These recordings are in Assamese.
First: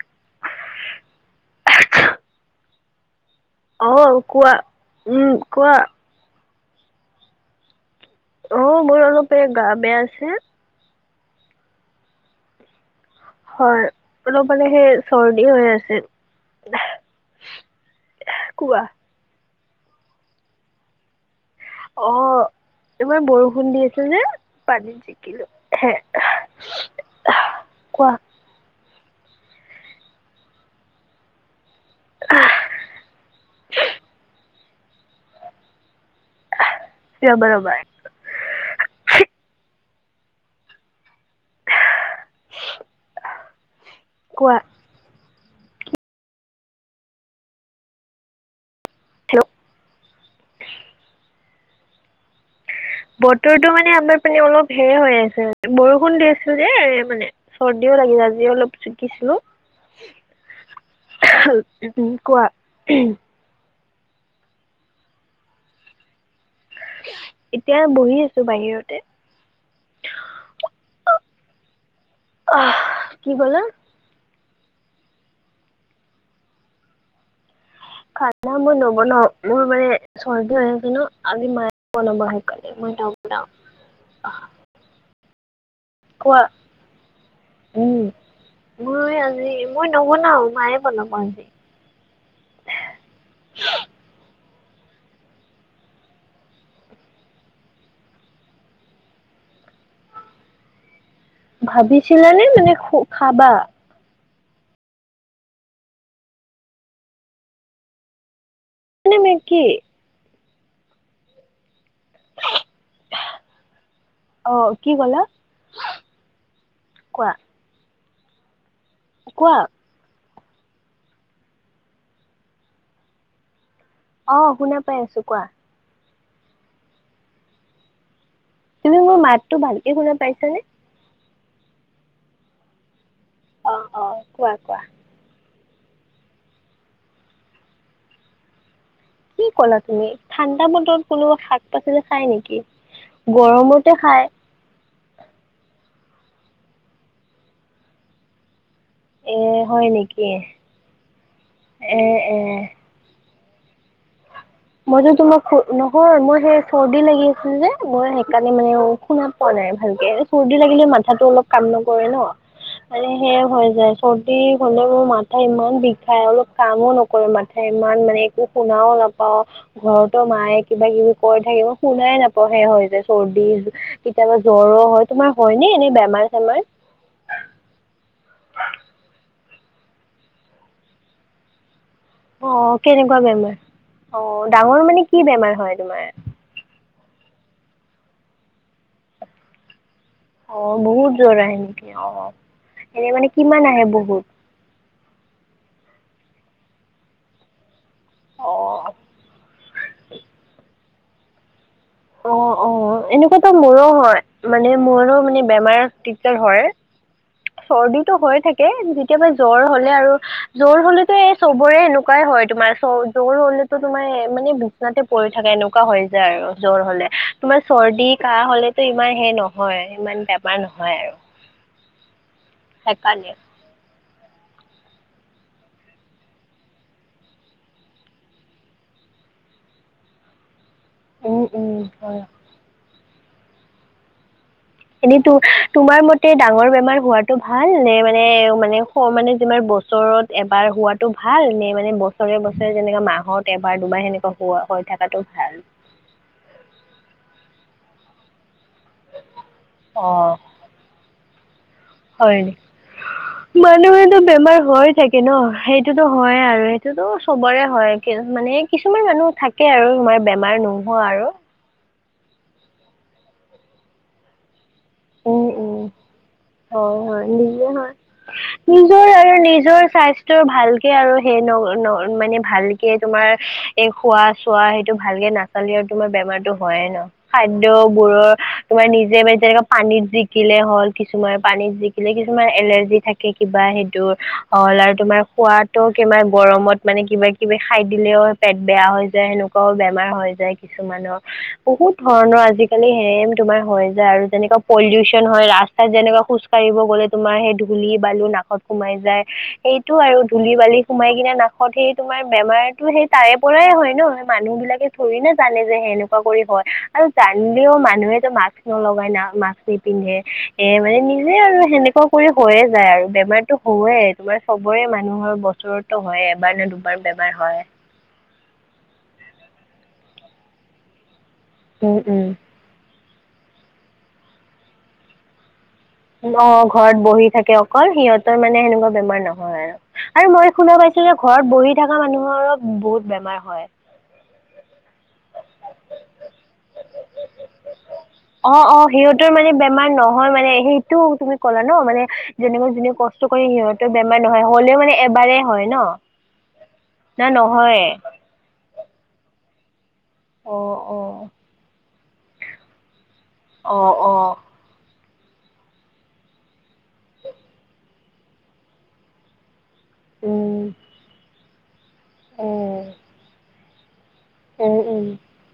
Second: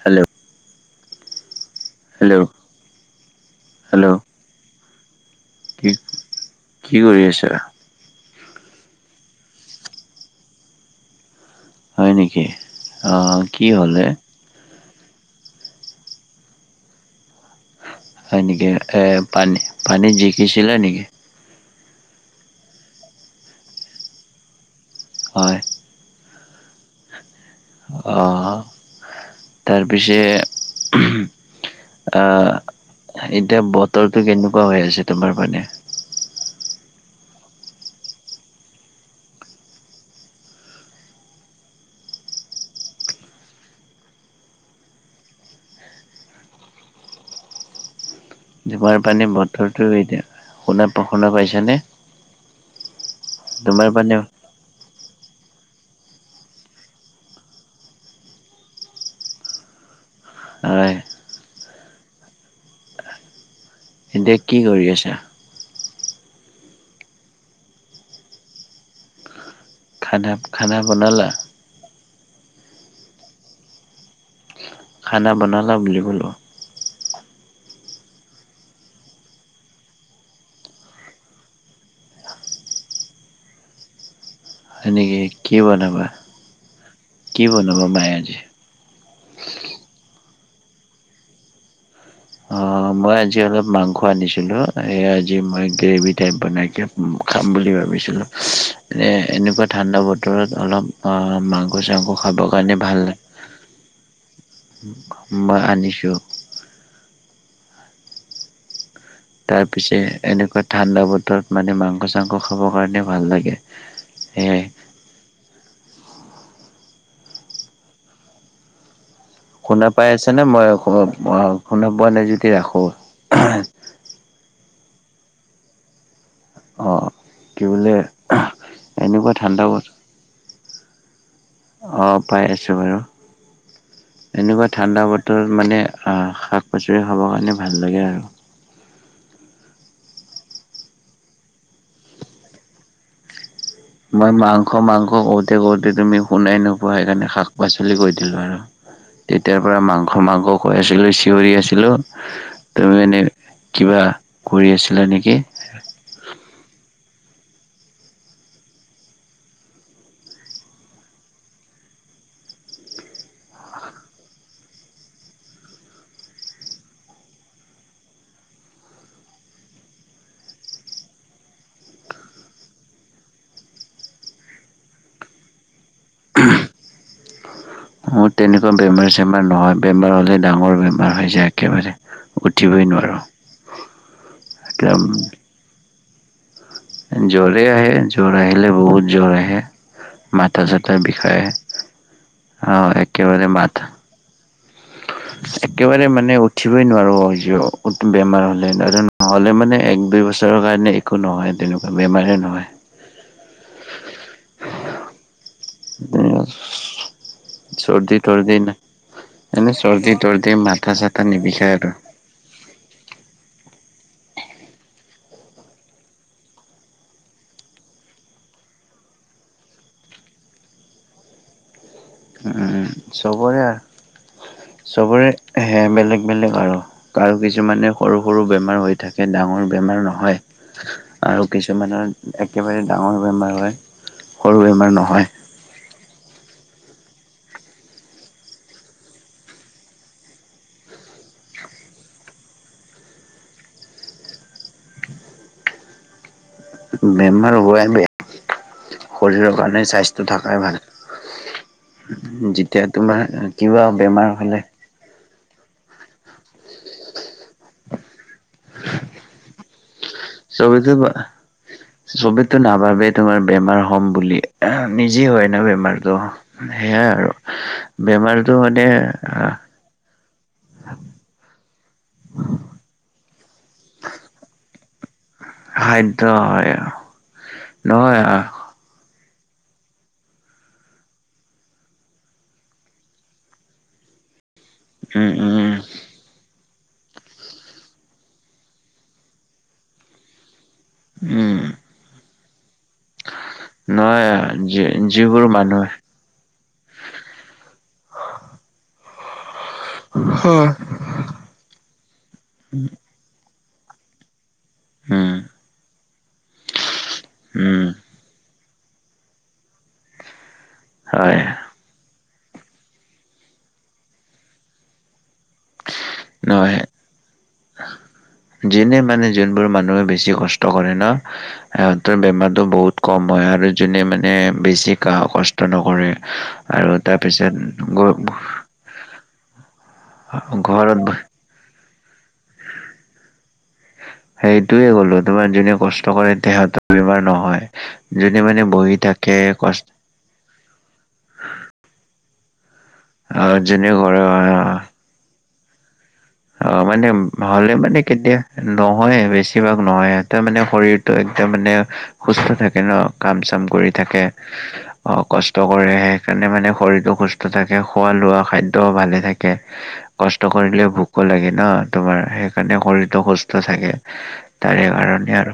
Hello hello. হেল্ল' অ', কোৱা, উম কোৱা। কি কি কৰি আছা? অ', মোৰ অলপ এ গা বেয়া যে। হয়, নেকি অ' কি হয়, হ'লে? অলপ মানে সেই চৰ্দি হৈ আছে! হয়, নেকি কোৱা এ পানী পানীত জিকিছিলা নেকি? অ', ইমান বৰষুণ দি আছে যে পানীত জিকি হয়। [inaudible] অ', তাৰপিছে অ', এতিয়া বতৰটো কেনেকুৱা হৈ আছে তোমাৰ পিনে? ৰ'বা ৰ'বা। কোৱা। [unintelligible] হেল্ল' বতৰতো এতিয়া শুনা শুনা পাইছেন? বতৰটো মানে আমাৰ পিনে মানে অলপ সেয়ে হৈ আছে বৰষুণ দি আছে যে মানে চৰ্দিও লাগিলে আজি অলপ জিকিছিলো। হয় উম, কোৱা। এতিয়া কি কৰি আছা? এতিয়া বহি আছো বাহিৰতে। খানা-খানা বনালা? অহ কি ক'লে? খানা বনালা বুলি ক'লোঁ। খানা মই নবনাওঁ, মোৰ মানে চৰ্দি হৈ আছে ন আজি মায়ে বনাব সেইকাৰণে মই নবনাওঁ। হয়, নেকি কি বনাবা? কোৱা কি বনাবা উম। মায়ে আজি মই আজি মই নবনাওঁ মায়ে বনাব আজি। অ', মই আজি অলপ মাংস আনিছিলোঁ। সেয়া আজি মই গ্ৰেভি টাইপ বনাই খাম। উম, খাম বুলি ভাবিছিলোঁ। এ এনেকুৱা ঠাণ্ডা বতৰত অলপ অ' মাংস চাংস ভাবিছিলানে খাবৰ মানে কাৰণে ভাল লাগ। খাবা উম মই আনিছোঁ। মানে মে কি তাৰ পিছে এনেকুৱা ঠাণ্ডা বতৰ মানে মাংস চাংস খাবৰ কাৰণে ভাল লাগে অ সেয়াই। কি ক'লা? কোৱা। কোৱা। শুনা পাই আছেনে মই শু অ' শুনা পোৱা নাই যদি ৰাখো। অ', শুনা পাই আছোঁ কোৱা। অ', কি বোলে! তুমি মোৰ এনেকুৱা মাততো ঠাণ্ডা বতৰ ভালকে শুনা পাইছানে? অ', পাই আছোঁ বাৰু, অ অ কোৱা এনেকুৱা কোৱা ঠাণ্ডা বত তোৰ মানে আ শাক পাচলি খাবৰ কাৰণে ভাল লাগে আৰু। কি ক'লা তুমি ঠাণ্ডা বতৰত কোনোবা শাক পাচলি খাই নেকি! গৰমত হে খায়। মাংস-মাংস কওঁঁতে-কওঁঁতে তুমি শুনাই নোপোৱা, সেইকাৰণে শাক-পাচলি কৈ দিলো আৰু। এ তেতিয়া পৰা হয় নেকি? মাংস-মাংস কৈ আছিলো, চিঞৰি আছিলো, এ এ তুমি মানে কিবা কৰি আছিলা মইটো নেকি? তোমাক কৈ নহয়, মই সেই চৰ্দি লাগি আছিল যে, মই সেইকাৰণে মানে শুনা পোৱা নাই ভালকে। চৰ্দি লাগিলে মাথাটো অলপ কাম নকৰে ন! মানে হেয়া হৈ যায়, চৰ্দি হ'লে মোৰ মাথা ইমান বিষাই, অলপ কামো নক কৰো, মাথাই ইমান মানে, একো শুনাও নাপ পাওঁ, ঘৰতো মায়ে কিবা-কিবি কৈ থাকিব, মই শুনাই নাপাওঁ, হেয়া হৈ যায় চৰ্দি কেতিয়াবা জ্বৰো হয়, তোমাৰ হয়নে এনে বেমাৰ-চেমাৰ? [inaudible] মোৰ তেনেকুৱা বেমাৰ-চেমাৰ নহয়, বেমাৰ হ'লে ডাঙৰ বেমাৰ হৈ যায় একেবাৰে। অ, উঠিবই কেনেকুৱা নোৱাৰো বেমাৰ, অ, ডাঙৰ একদম মানে কি বেমাৰ হয় তোমাৰ? জ্বৰে আহে, জ্বৰে আহিলে বহুত জ্বৰ আহে। অ মাথা-চাথা বহুত জ্বৰ বিষায়, আহে নেকি অ অ, এনে মানে একেবাৰে কিমান আহে মাথা বহুত একেবাৰে মানে উঠিবই নোৱাৰো হয় যাওঁ। বেমাৰ হ'লে, অ', [unintelligible] নহ'লে মানে এক- দুই বছৰৰ কাৰণে একো নহয় তেনেকুৱা বেমাৰ। অ, অ, এনেকুৱাতো মোৰো হয়, মানে মোৰো মানে বেমাৰত দিগদাৰ হয়। চৰ্দিটো চৰ্দি হৈ তৰ্দি থাকে, ন যেতিয়াবা জ্বৰ এনে হ'লে চৰ্দি আৰু, তৰ্দি জ্বৰ মাথা হ'লেতো চাথা এই নিবিষায় চবৰে আৰু এনেকুৱা কুৱাই হয়, তোমাৰ চৰ -জ্বৰ হ'লেতো তোমাৰ মানে বিচনাতে পৰি থাকে, এনেকুৱা হয় যায় আৰু জ্বৰ হ'লে। তোমাৰ চৰ্দি-কাহ হ'লেতো ইমান হে নহয়, ইমান বেমাৰ নহয় আৰু। অ, সেইকাৰণে। চবৰে আৰু চবৰে হে বেলেগ-বেলেগ আৰু। কাৰো কিছুমানে সৰু-সৰু বেমাৰ হৈ থাকে, ডাঙৰ বেমাৰ নহয়। আৰু উম, উম, কিছুমানৰ হয়, একেবাৰে ডাঙৰ বেমাৰ হয়, সৰু বেমাৰ নহয় এনেইটো, তোমাৰ মত ডাঙৰ বেমাৰ হোৱটো ভাল নে‌, মানে- মানে স মানে যিমান বছৰত এবাৰ হোৱাতো ভাল নে, মানে বছৰে-বছৰে যেনেকা মাহত এবাৰ-দুবাৰ সেনেকা হোৱা হৈ থকাটো ভাল! বেমাৰ হোৱাই বেয়া, শৰীৰৰ কাৰণে অ স্বাস্থ্য থকাই ভাল। হয়, যেতিয়া তোমাৰ কিবা মানুহেতো হলে বেমাৰ হৈ থাকে। এনেও সেইটোতো হয়েই আৰু, সেইটোতো চবৰে হয়, মানে কিছুমান মানুহ থাকে আৰু মাই চবেতো, বা চবেতো নাভাবে তোমাৰ বেমাৰ হ'ম বুলিয়ে। নিজে উম হয় ন উম বেমাৰটো, হয় হেয়াই হয় আৰু, নিজে হয় বেমাৰটো মানে নিজৰ আৰু নিজৰ স্বাস্থ্য ভালকে আৰু সেই ন, ন মানে ভাল কেই তোমাৰ এই খোৱা-চোৱা হেইটো ভালকে নাচ খালী আৰু তোমাৰ সাধ্য বেমাৰতো হয় হয়ে ন! নহয় খাদ্যবোৰৰ তোমাৰ নিজে যেনেকা পানীত জিকিলে হ'ল, কিছুমান পানীত জিকিলে কিছুমান এলাৰ্জি থাকে, কিবা সেইটোৰ। হ'ল আৰু তোমাৰ উম সোৱাদ উম তো কিমান গৰমত মানে কিবা-কিবি খাই দিলেও পেট বেয়া হৈ যায়, সেনেকুৱাও বেমাৰ হৈ যায়। কিছুমানৰ, উম বহুত ধৰণৰ আজিকালি হেয়েম তোমাৰ হৈ যায় আৰু নহয় যেনেকা যি পলিউচন যিবোৰ হয়, ৰাস্তাত মানুহে যেনেকুৱা খুজ কাঢ়িব গ'লে তোমাৰ সেই ধূলি-বালি নাকত সোমাই যায়, সেই সেইটো আৰু ধূলি-বালি সোমাই কিনে নাকত সেই তোমাৰ বেমাৰতো সেই তাৰে পৰাই হয় ন, মানুহ বিলাকে থৰি না উম জানে যে সেনেকুৱা কৰি হয়, আৰু জানিলেও উম মানুহেতো মাস্ক নলগাই না! মাস্ক নিপিন্ধে, এ মানে নিজে হয় আৰু সেনেকুৱা কৈ হৈয়ে যায় আৰু বেমাৰতো হয়ে তোমাৰ চবৰে মানুহৰ বছৰতো হয়ে এবাৰ নে দুবাৰ বেমাৰ হয় যেনে মানে যোনবোৰ মানুহে বেছি কষ্ট কৰে ন উম সিহঁতৰ উম বেমাৰ তো বহুত কম হয় আৰু যোনে মানে বেছি গা কচ কষ্ট নকৰে ন আৰু ঘৰত বহি তাৰপিছত থাকে অকল সিহঁতৰ মানে সেনেকুৱা বেমাৰ নহয় আৰু আৰু মই শুনা পাইছো ঘৰত যে ঘৰত বহি থকা মানুহৰ ত বহুত বেমাৰ হয় সেইটোয়ে ক'লো তোমাৰ যোনে কষ্ট কৰে তেহঁতৰ বেমাৰ নহয়। যোনে অ মানে অ বহি সিহঁতৰ থাকে মানে কষ্ট বেমাৰ নহয় মানে হেইটো তুমি ক'লা ন মানে যেনেকুৱা যোনে ক কষ্ট কৰি আহ যোনে সিহঁতৰ ঘৰৰ বেমাৰ নহয় হ'লেও মানে এবাৰেই হয় ন অ মানে না হ'লে নহয়ে মানে কেতিয়া নহয়ে বেছিভাগ নহয়ে তাৰ মানে অ' শৰীৰটো অ' একদম মানে সুস্থ থাকে ন কাম চাম কৰি অ' থাকে অ' অ কষ্ট কৰে সেইকাৰণে মানে শৰীৰটো সুস্থ থাকে খোৱা লোৱা খাদ্যও ভালে থাকে থাকে কষ্ট উম কৰিলে ভোকো লাগে ন তোমাৰ সেইকাৰণে উম শৰীৰটো সুস্থ থাকে। উম তাৰে এই উম কাৰণে আৰু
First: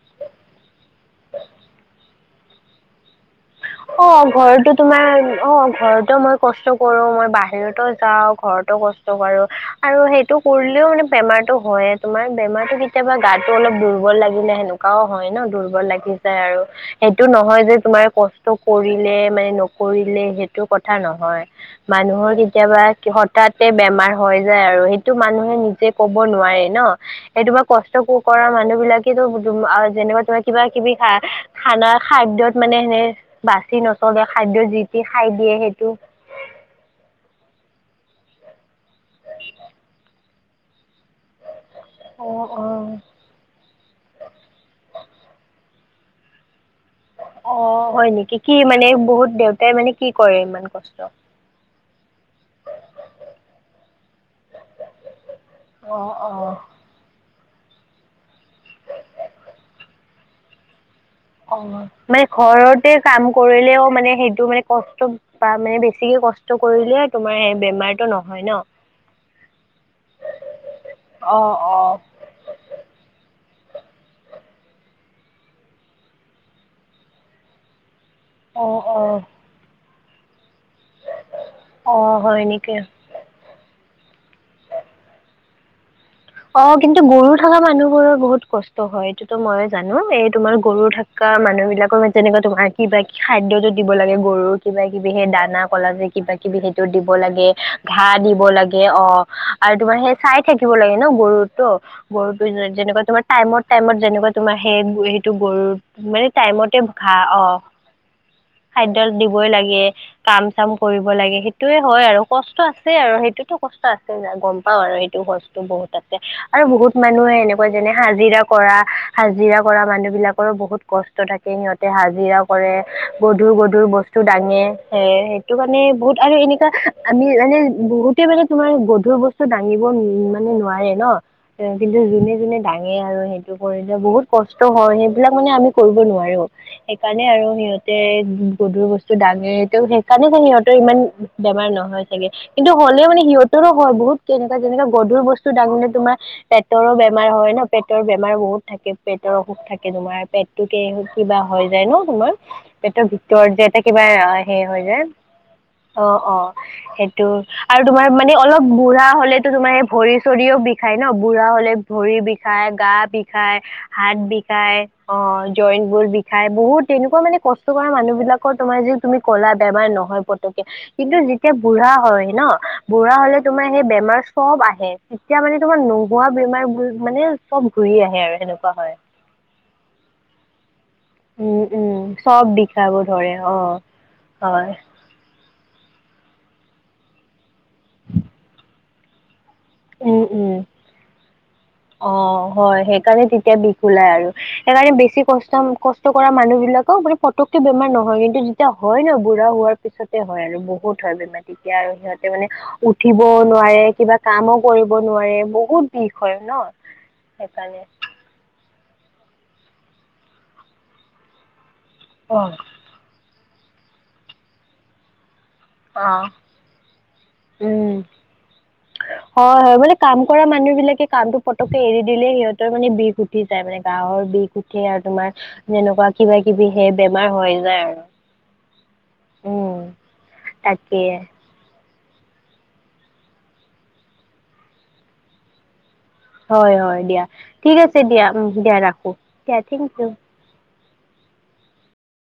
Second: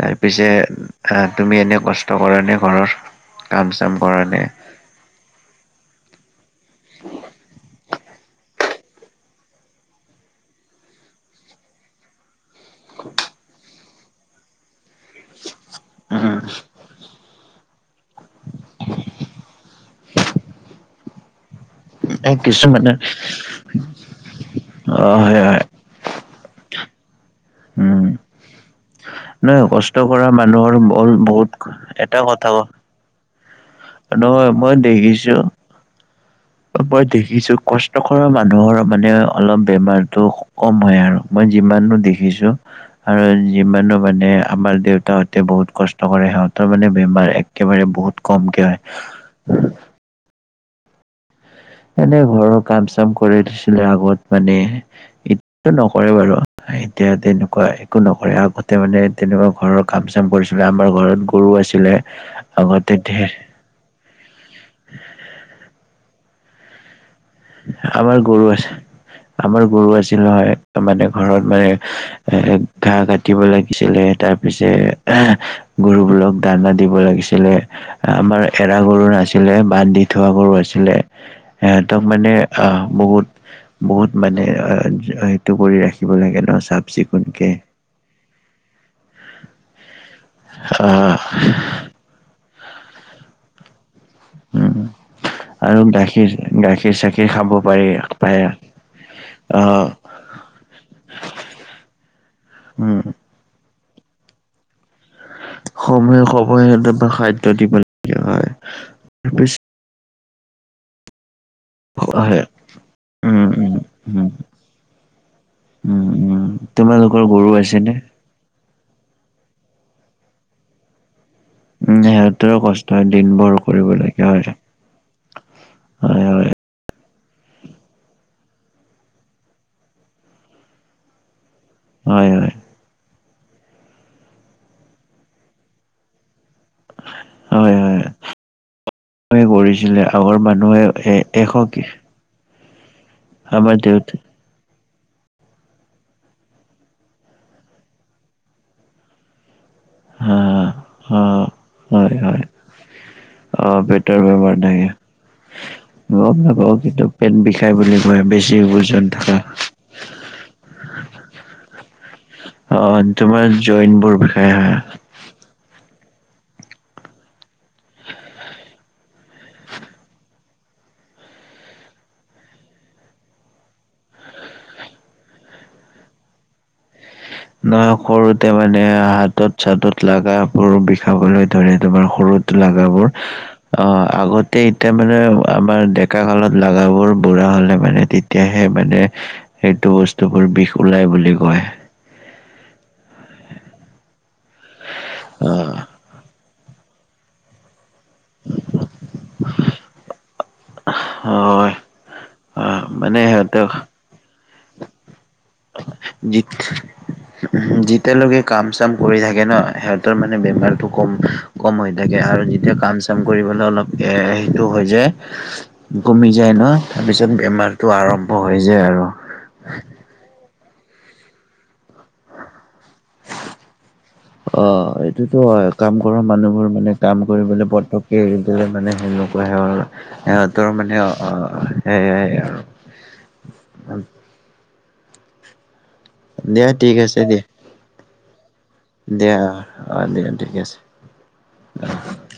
তাই পিছে তুমি এনেই কষ্ট কৰা নে ঘৰৰ? কাম চাম অ কৰা নে? ঘৰতো তোমাৰ অ ঘৰতো মই কষ্ট কৰো মই বাহিৰতো যাওঁ ঘৰতো কষ্ট কৰোঁ। আৰু সেইটো কৰিলেও মানে বেমাৰতো হয়ে তোমাৰ বেমাৰতো কেতিয়াবা গাতো অলপ দুৰ্বল লাগিলে হেনোকাও হয় ন দুৰ্বল দুৰ্বল লাগি যায় আৰু সেইটো নহয় যে তোমাৰ ক কষ্ট কৰিলে মানে নকৰিলে সেইটো কথা নহয় এ মানুহৰ কেতিয়াবা কিছুমানে হঠাঁতে বেমাৰ হৈ যায় আৰু অ হেটো হয় মানুহে হয় নিজে ক'ব নোৱাৰে ন এই‌ তোমাৰ উম কষ্ট কৰা মানুহ বিলাক সেইটো বুজো নহয় আওঁ কষ্ট যেনেকুৱা কৰা তোমাৰ কিবা মানুহৰ কিবি বল খা বহুত খানা এটা কথা খাদ্যয়ত মানে সে বাচি নচলে নহয় খাদ্যত মই যিতি খাই দেখিছো দিয়ে সেইটো মই দেখিছো কষ্ট কৰা মানুহৰ মানে অলপ বেমাৰতটো কম হয় আৰু মই যিমানো অ দেখিছো অ আৰু যিমানো মানে আমাৰ দেউতাহঁতে বহুত কষ্ট কৰে সিহঁতৰ মানে বেমাৰ অ অ একেবাৰে হয় বহুত নেকি কি কমকে হয় মানে বহুত দেউতাই মানে কি কৰে ইমান কষ্ট? এনেই ঘৰৰ কাম চাম কৰি দিছিলে আগত মানে এতিয়াতো অ নকৰে অ বাৰু হে এতিয়া তেনেকুৱা একো নকৰে আগতে মানে তেনেকুৱা ঘৰৰ কাম চাম কৰিছিলে আমাৰ ঘৰত গৰু অ আছিলে মানে ঘৰতে আগতে কাম ধেৰ কৰিলেও মানে সেইটো মানে কষ্ট বা মানে বেছিকে কষ্ট কৰিলে তোমাৰ সেই বেমাৰটো আমাৰ নহয় গৰু ন আছে আমাৰ গৰু আছিল নহয় একদম মানে ঘৰত অ মানে অ এ ঘাঁহ কাটিব লাগিছিলে তাৰ পিছে গৰুবোৰক দানা দিব লাগিছিলে আমাৰ এৰা অ', গৰু অ', নাছিলে বান্ধি থোৱা গৰু আছিলে এ অ', মানে হয় অ নেকি? বহুত বহুত মানে এইটো কৰি ৰাখি অ কিন্তু গৰু থকা মানুহ বোৰৰ বহুত কষ্ট হয় এইটোতো মইে জানো এই তোমাৰ গৰু থাক আহ কা মানুহ বিলাকৰ ম তেনেকুৱা তোমাৰ কিবা খাদ্যটো দিব লাগে গৰুৰ উম কিবা কিবি সেই দানা আৰু কলা যে গাখীৰ কিবা কিবি সেইটোত গাখীৰ দিব চাখীৰ লাগে খাব পাৰি ঘাঁহ পাৰে দিব লাগে অ আৰু আহ তোমাৰ সেই চাই থাকিব লাগে। গৰুতো গৰুতো উম যেনেকুৱা তোমাৰ টাইমত টাইমত যেনেকা তোমাৰ হে গুই টো গৰু, সময়ে মানে সময়ে টাইমতে তাৰপা ঘাঁহ খাদ্য অ' দিব লাগে হয় খাদ্য দিবই পিছ- লাগে, কাম চাম কৰিব লাগে, সেই সেইটোৱে হয় আৰু, কষ্ট আছে আৰু উম সেইটোতো উম কষ্ট আছে উম গম পাওঁ আৰু সেইটো কষ্ট বহুত উম আছে উম আৰু বহুত তোমালোকৰ মানুহে গৰু এনেকুৱা যেনে আছেনে হাজিৰা কৰা, হাজিৰা কৰা মানুহ বিলাকৰো বহুত কষ্ট ষ্ট থাকে, সিহঁতে উম হাজিৰাও সিহঁতৰো কৰে, কষ্ট হয় গধুৰ দিনভৰ গধুৰ কৰিব বস্তু লাগে হয় দাঙে, সেইয়ে সেইটোকাৰণে বহুত হয় আৰু হয় এনেকুৱা আমি মানে বহুতে মানে তোমাৰ গধুৰ বস্তু ডাঙিব মানে নোৱাৰে ন সেয়া, কিন্তু হয় হয় যোনে যোনে দাঙে আৰু সেইটো কৰিলে, বহুত কষ্ট হয়, সেইবিলাক মানে আমি কৰিব নোৱাৰোঁ। সেইকাৰণে আৰু হয় সিহঁতে হয় গধুৰ বস্তু হয় দাঙে, ত' কৰিছিলে সেইকাৰণে আগৰ চাগে সিহঁতৰ মানুহে ইমান এ এশ বেমাৰ কি নহয় চাগে, কিন্তু হ'লেও মানে সিহঁতৰো আমাৰ হয় দেউতা বহুত, সেনেকুৱা-যেনেকুৱা গধুৰ বস্তু টো ডাঙুতেনে তোমাৰ, পেটৰো বেমাৰ হয় ন, পেটৰ বেমাৰ বহুত থাকে, পেটৰ অসুখ থাক কে তোমাৰ, হা পেটটোকে হা কিবা হৈ যায় ন হয় তোমাৰ, হয় পেটৰ ভিতৰত যে অ এটা কিবা পেটৰ বেমাৰ হেৰি হৈ থাকে যায় অ' গম অ', নাপাও কিন্তু সেইটো, পেট বিষাই আৰু বুলি তোমাৰ কয় মানে বেছি অলপ ওজন বুঢ়া থকা হ'লেতো তোমাৰ ভৰি চৰিও বিষাই ন, বুঢ়া হ'লে ভৰিৰ বিষ ষায়, অ গা তোমাৰ বিষায়, জইন বোৰ হাত বিষাই বিষায় হয় অ', জইন বোৰ বিষাই, বহুত তেনেকুৱা মানে কষ্ট কৰা মানুহ বিলাকৰ তোমাৰ যিটো তুমি ক'লা বেমাৰ নহয় বু পতকে, কিন্তু যেতিয়া বুঢ়া হয় ন, বুঢ়া হ'লে তোমাৰ সেই বেমাৰ চব আহে। তেতিয়া মানে তোমাৰ নোহোৱা বেমাৰবোৰ মানে চব নহয়, ঘূৰি আহে আৰু সৰুতে সেনেকুৱা মানে হয় হাতত চাতত লাগাবোৰ বিষাবলৈ উম ধৰে, তোমাৰ উম চব সৰুত বিষাব লাগাবোৰ, ধৰে অ', আগতে হয় এতিয়া মানে আমাৰ ডেকা কালত লাগাবোৰ বুঢ়া হ'লে মানে তেতিয়াহে মানে সেইটো উম উম বস্তুবোৰ বিষ ওলাই বুলি কয়। অ', হয়, সেইকাৰণে তেতিয়া বিষ ওলাই আৰু, সেইকাৰণে বেছি অ কষ্ট-ক কষ্ট কৰা মানুহ বিলাকৰ মানে পতককে বেমাৰ নহয়, কিন্তু যেতিয়া হয় ন বুঢ়া হোৱাৰ পিছতে হয় আৰু বহুত হয় বেমাৰ তেতিয়া আৰু সিহঁতে মানে অ মানে উঠিবও সিহঁতক নোৱাৰে, কিবা কামো কৰিব নোৱাৰে, বহুত বিষ হয় ন সেইকাৰণে যিত-যেতিয়ালৈকে কাম চাম কৰি থাকে ন, সিহঁতৰ মানে বেমাৰটো কম-কম হৈ থাকে অ আৰু যেতিয়া কাম চাম চাম কৰিবলৈ অলপ এ-সেইটো হৈ যায় অ কমি যায় ন, তাৰপিছত বেমাৰটো উম আৰম্ভ হৈ যায় আৰু। হয় হয়, মানে কাম কৰা মানুহ বিলাকে কামটো পতককে এৰি দিলে সিহঁতৰ মানে বিষ উঠি যায় মানে, গাৱৰ বিষ অ উঠি আৰু তোমাৰ এইটোতো হয় কাম যেনেকুৱা কিবা কিবি সেই বেমাৰ হৈ যায় আৰু। সিহঁতৰো মানে সেনেকুৱাই উম হয়, সিহঁতৰ মানে তাকে অ'-সেয়াই আৰু। দিয়া হয় ঠিক হয় আছে দিয়া, ঠিক আছে দিয়া, দিয়া ৰাখোঁ, দিয়া থেংক ইউ। ঠিকে আছে, উম।